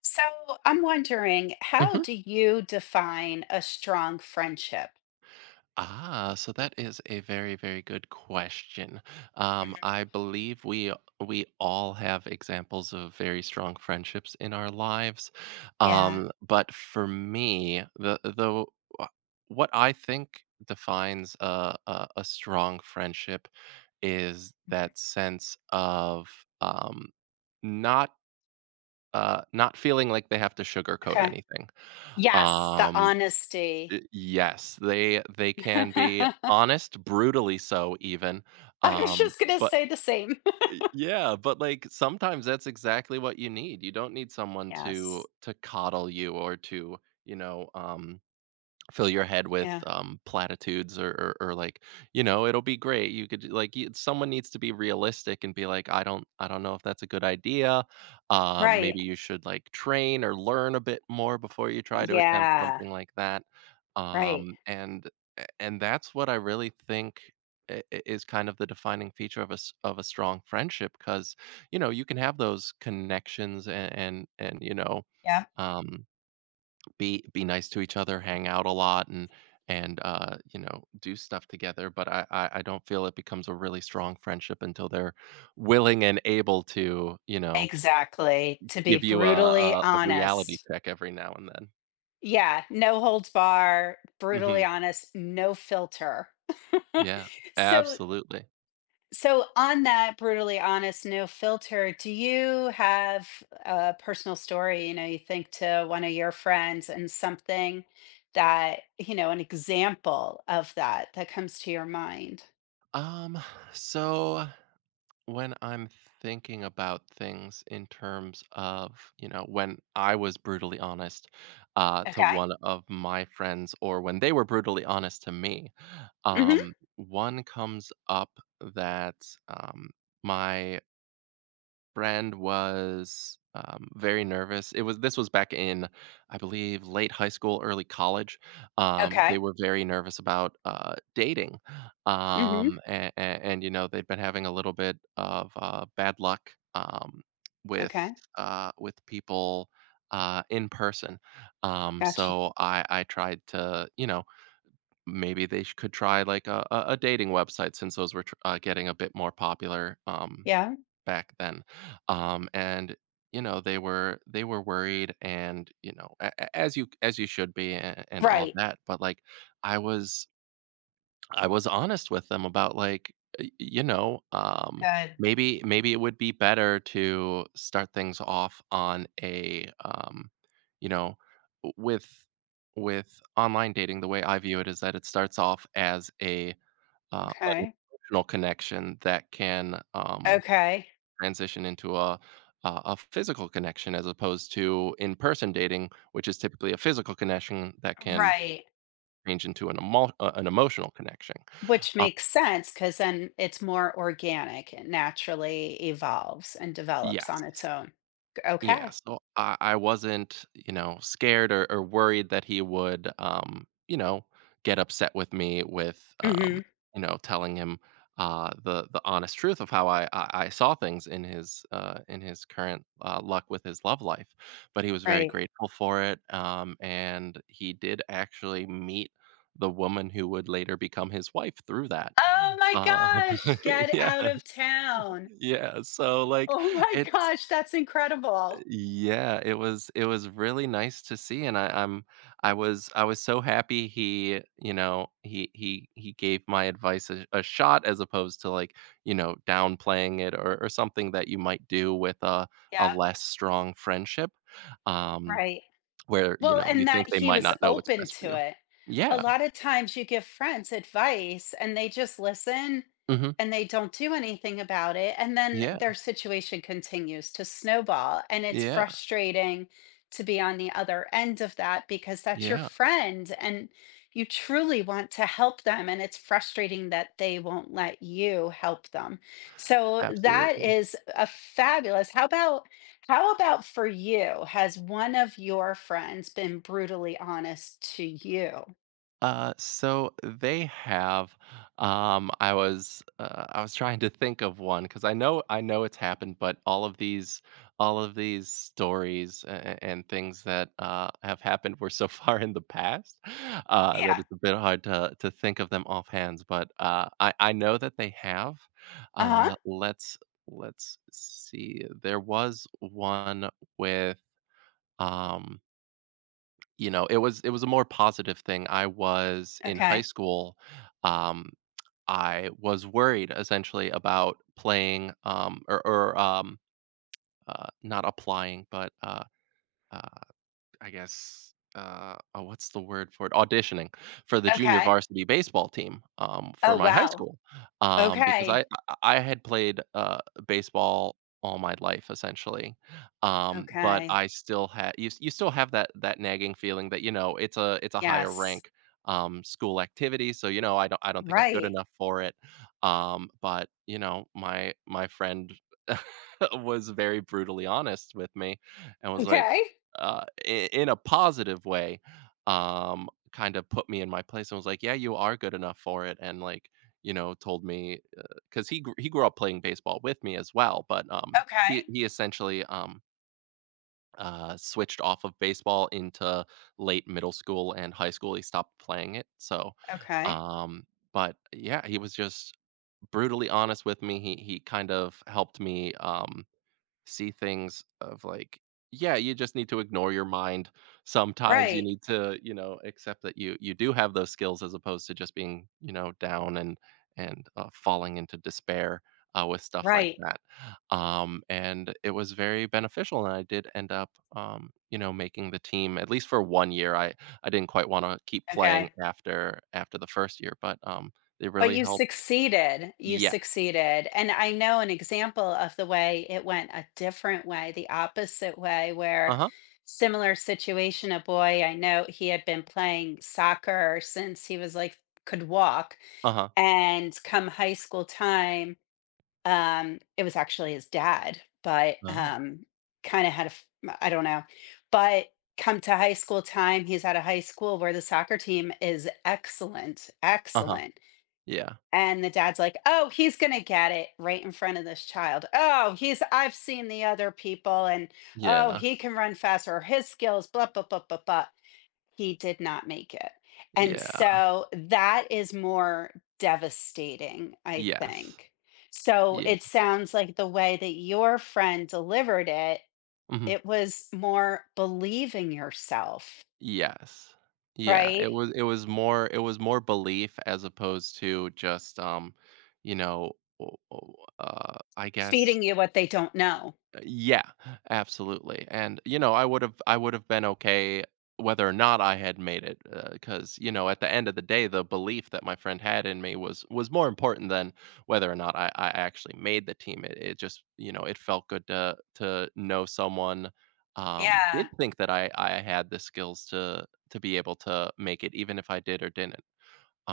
So I'm wondering, how Hmm. do you define a strong friendship? Ah, so that is a very, very good question. Mhm. I believe we all have examples of very strong friendships in our lives, Yeah. But for me, the uh, what I think defines a strong friendship is that sense of um, not not feeling like they have to sugarcoat Okay. anything. Yes, the Um, honesty. Y yes, they can be honest, brutally so even, I was um, just going to but say the same. y yeah, but, like, sometimes that's exactly what you need. You don't need someone to Yes. Coddle you or to, you know, um fill your head with Yeah. Platitudes, or or like it'll be great. You could like you, someone needs to be realistic and be like, I don't know if that's a good idea. Right. Maybe you should like train or learn a bit more before you try to attempt Yeah. something like that." Right. Um and and that's what I really think is kind of the defining feature of a strong friendship because you can have those connections and and Yeah. um be nice to each other, hang out a lot, and do stuff together. But I don't feel it becomes a really strong friendship until they're willing and able to Exactly. To be give you a brutally a, a reality honest. check every now and then. Yeah. No holds bar, hmm brutally honest, no filter. Yeah, so absolutely. So, on that brutally honest, no filter, do you have a personal story? You think to one of your friends and something that, an example of that that comes to your mind. Um, so when I'm thinking about things in terms of, you know, when I was brutally honest, to Okay. one of my friends, or when they were brutally honest to me. Hmm. One comes up that, um, my friend was, very nervous. It was this was back in, I believe, late high school, early college. They Okay. were very nervous about, dating, Hmm. And, you know, they'd been having a little bit of, bad luck, um, with, Okay. With people, in person. Um, Gotcha. so I I tried to, you know, maybe they sh could try, like, a dating website, since those were tr getting a bit more popular, Yeah. back then, and, you know, they were worried and, you know, a as you should be, a and all Right. that, but, like, I was I was honest with them about, like, you know, Good. maybe it would be better to start things off on a, you know, w with online dating. The way I view it is that it starts off as a, an Okay. emotional connection that can, Okay. transition into a physical connection, as opposed to in-person dating, which is typically a physical connection that can Right. change into an emotional connection. Which Uh, makes sense because then it's more organic. It naturally evolves and develops Yes, on its s own. yeah, Okay. so I wasn't, you know, scared or worried that he would, you know, get upset with me with, Hmm. You know, telling him, the honest truth of how I saw things in his, uh, in his current, luck with his love life, but he was very Right. grateful for it, and he did actually meet the woman who would later become his wife through that. Oh my Uh, gosh, get yeah, out of town. yeah, so, like, Oh my it's gosh, that's incredible. yeah, it was, it was really nice to see, and I was so happy he, you know, he gave my advice a shot, as opposed to, like, you know, downplaying it or something that you might do with a Yeah. less strong friendship, um, Right. where, you Well, know, you and think that they he might was not know what's open best for to you. it. A Yeah. lot of times you give friends advice and they just listen, Mhm. and they don't do anything about it. And then Yeah. their situation continues to snowball. And it's Yeah. frustrating to be on the other end of that because that's your Yeah. friend, and you truly want to help them. And it's frustrating that they won't let you help them. So that Absolutely. is a fabulous. How about for you? Has one of your friends been brutally honest to you? So they have, I was trying to think of one because I know it's happened, but all of these stories and things that, have happened were so far in the past, that Yeah. it's a bit hard to think of them offhand. But, I know that they have. Uh-huh. Uh, let's let's see. There was one with, um, you know, it was, it was a more positive thing. I was in high Okay. school, um, I was worried essentially about playing, or, not applying, but, uh, I guess, oh, what's the word for it? Auditioning for the junior Okay. varsity baseball team, for Oh, my high wow. school, because I Okay. I I had played, baseball all my life essentially, but Okay. I still had you still have that, that nagging feeling that, you know, it's a higher Yes. rank, school activity, so, you know, I don't think I'm good Right. enough for it, but, you know, my friend was very brutally honest with me, and was like, Okay. In a positive way, kind of put me in my place and was like, "Yeah, you are good enough for it," and, like, you know, told me because he grew up playing baseball with me as well, but, he Okay. he essentially, switched off of baseball into late middle school and high school. He stopped playing it, so, Okay. um, but yeah, he was just brutally honest with me. He kind of helped me, um, see things of like, yeah, you just need to ignore your mind. Sometimes you Right. need to, you know, accept that you do have those skills, as opposed to just being, you know, down and, falling into despair, with stuff like Right. that. And it was very beneficial, and I did end up, um, you know, making the team at least for one year. I didn't quite want to keep playing Okay. after the first year, but, um, they But really helped. You Yes. succeeded, and I know an example of the way it went a different way, the opposite way, where Uh-huh. similar situation, a boy I know, he had been playing soccer since he was, like, could walk, Uh-huh. and come high school time, it was actually his dad, but, Oh. Kinda had a f I don't know, but come to high school time, he's at a high school where the soccer team is excellent, Uh-huh. excellent. Yeah. And the dad's like, "Oh, he's gonna get it right in front of this child. Oh, he's I've seen the other people, and oh, Yeah. he can run faster. Or his skills, blah blah blah blah blah." He did not make it, and Yeah. so that is more devastating, I Yes. think. So Yeah. it sounds like the way that your friend delivered it, Mhm. it was more believing yourself, Yes. Yeah, right? it was, it was more, it was more belief, as opposed to just, you know, o o I guess, Feeding you what they don't know. uh, yeah, absolutely, and, you know, I would've been okay whether or not I had made it, because, you know, at the end of the day, the belief that my friend had in me was more important than whether or not I actually made the team. It just, you know, it felt good to know someone, Yeah, did think that I had the skills to be able to make it, even if I did or didn't.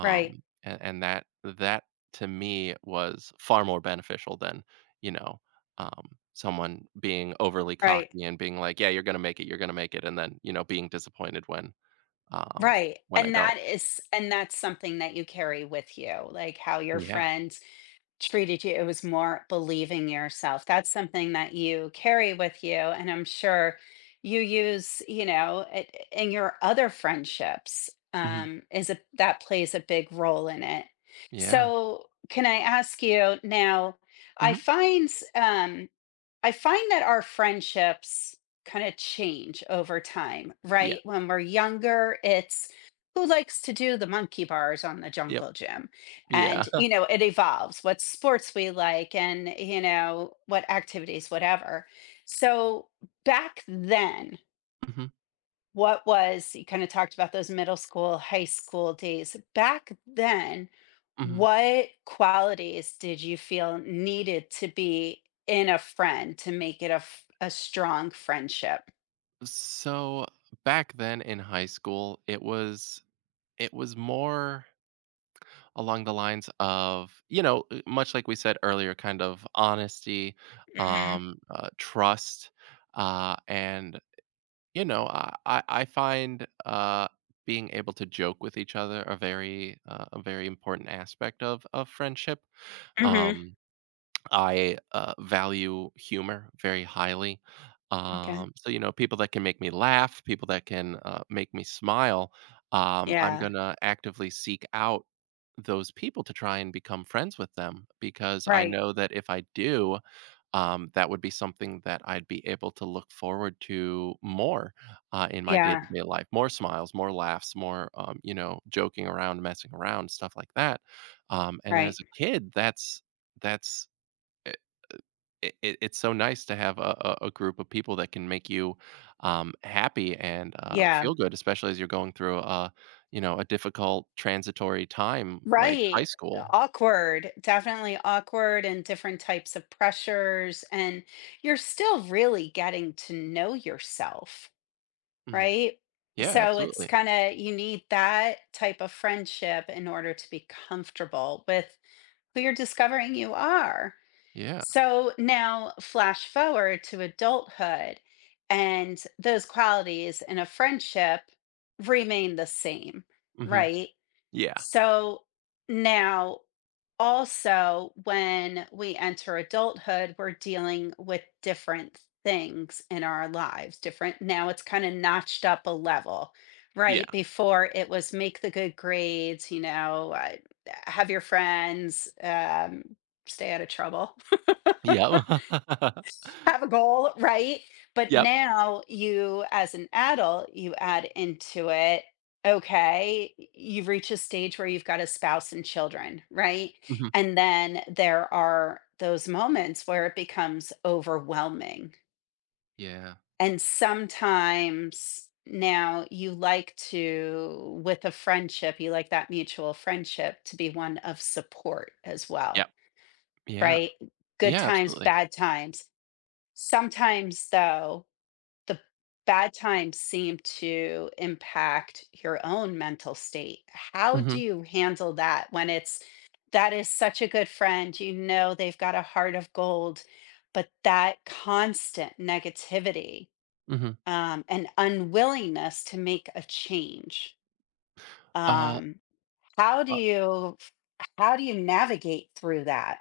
right, And that to me was far more beneficial than, you know, um, someone being overly right. cocky and being like, "Yeah, you're gonna make it, you're gonna make it," and then, you know, being disappointed um, Right, when I and don't. that is and that's something that you carry with you, like, how your Yeah. friends treated you, it was more believing yourself. That's something that you carry with you, and I'm sure you use, you know, I in your other friendships, Mhm. Is a that plays a big role in it. Yeah. So, can I ask you now, I Mhm. find, um I find that our friendships kind of change over time, Yeah. right? When we're younger, it's who likes to do the monkey bars on the Yep. jungle gym? Yeah. And, you know, it evolves what sports we like and, you know, what activities, whatever. So back then, Mhm. what was you kind of talked about those middle school, high school days. Back then, Mhm. what qualities did you feel needed to be in a friend to make it a strong friendship? So, back then in high school, it was, it was more along the lines of, you know, much like we said earlier, kind of honesty, Mhm. Trust, and, you know, I find, being able to joke with each other a very, a very important aspect of friendship. Mhm. Um, I, value humor very highly. Okay. So, you know, people that can make me laugh, people that can, make me smile, I'm Yeah. gonna actively seek out those people to try and become friends with them, because I Right. know that if I do, that would be something that I'd be able to look forward to more, in my Yeah. day-to-day life. More smiles, more laughs, more, you know, joking around, messing around, stuff like that. And as Right. a kid, that's, uh, it's so nice to have a group of people that can make you, happy, and, Yeah. feel good, especially as you're going through a, a difficult transitory time like high Right. school. Awkward, definitely awkward and different types of pressures, and you're still really getting to know yourself, hmm right? Yeah, So it's absolutely. kind of you need that type of friendship in order to be comfortable with who you're discovering you are. Yeah. So now flash forward to adulthood and those qualities in a friendship remain the same, hmm right? Yeah. So now also, when we enter adulthood, we're dealing with different things in our lives, different now it's kind of notched up a level, Yeah. right? Before it was make the good grades, you know, have your friends, stay out of trouble, Yep. have a goal, right? But Yep. now you, as an adult, you add into it, okay, you've reached a stage where you've got a spouse and children, right? hmm And then there are those moments where it becomes overwhelming. Yeah. And sometimes now you like to, with a friendship, you like that mutual friendship to be one of support as Yep. well, Yeah. right? Good Yeah. times, Absolutely. bad times. Sometimes, though, the bad times seem to impact your own mental state. How hmm do you handle that when it's that is such a good friend, you know they've got a heart of gold, but that constant negativity, hmm and unwillingness to make a change. Uh. Um, how do you how do you navigate through that?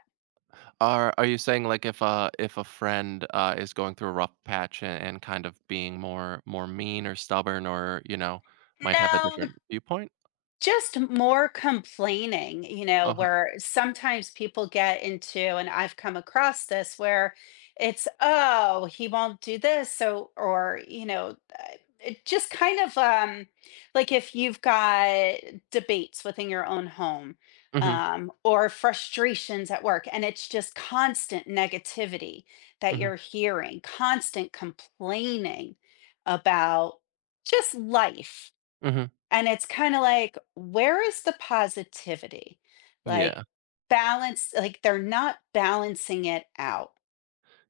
Are you saying, like, if a friend, is going through a rough patch and kind of being more, more mean or stubborn or, you know, might have a No. different viewpoint? Just more complaining, you know, Uh-huh. where sometimes people get into and I've come across this where it's, "Oh, he won't do this," so or, you know, it just kind of, like if you've got debates within your own home, Mhm, or frustrations at work, and it's just constant negativity that mhm, you're hearing, constant complaining about just life. mhm. And it's kind of like, where is the positivity? Like, Yeah. balance, like, they're not balancing it out.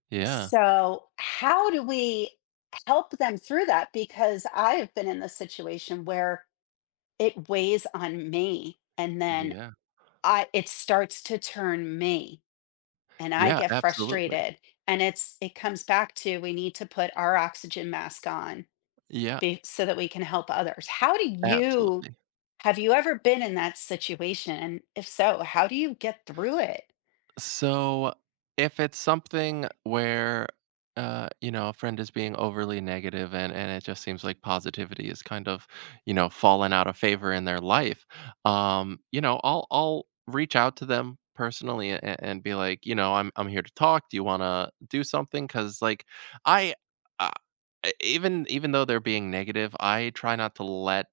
Yeah. So, how do we help them through that? Because I have been in the situation where it weighs on me, and then Yeah. it starts to turn me and I Yeah, get absolutely. frustrated. And it's, it comes back to we need to put our oxygen mask on Yeah, be, so that we can help others. How do you absolutely. have you ever been in that situation? And if so, how do you get through it? So if it's something where, you know, a friend is being overly negative and it just seems like positivity is kind of, you know, fallen out of favor in their life, you know, I'll reach out to them personally and be like, you know, I'm here to talk. Do you want to do something? Cuz like I, uh, even though they're being negative, I try not to let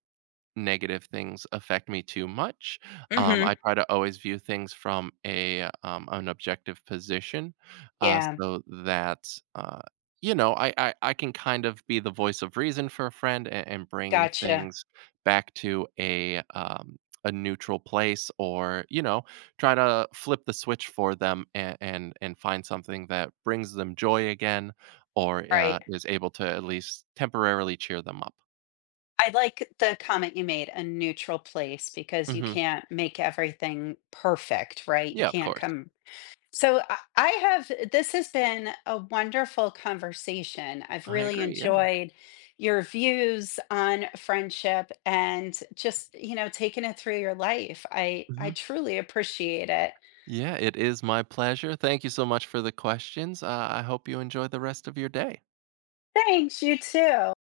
negative things affect me too much. Hmm. I try to always view things from a, an objective position, Yeah, so that, uh, you know, I can kind of be the voice of reason for a friend, and bring gotcha. things back to a, a neutral place, or, you know, try to flip the switch for them and find something that brings them joy again, or, Right. is able to at least temporarily cheer them up. I like the comment you made, a neutral place, because you hmm can't make everything perfect, right? You Yeah, of can't course. come so this has been a wonderful conversation. I've I really agree. Yeah. enjoyed your views on friendship and just, you know, taking it through your life. I hmm truly appreciate it. Yeah, it is my pleasure. Thank you so much for the questions. I hope you enjoy the rest of your day. Thanks, you too.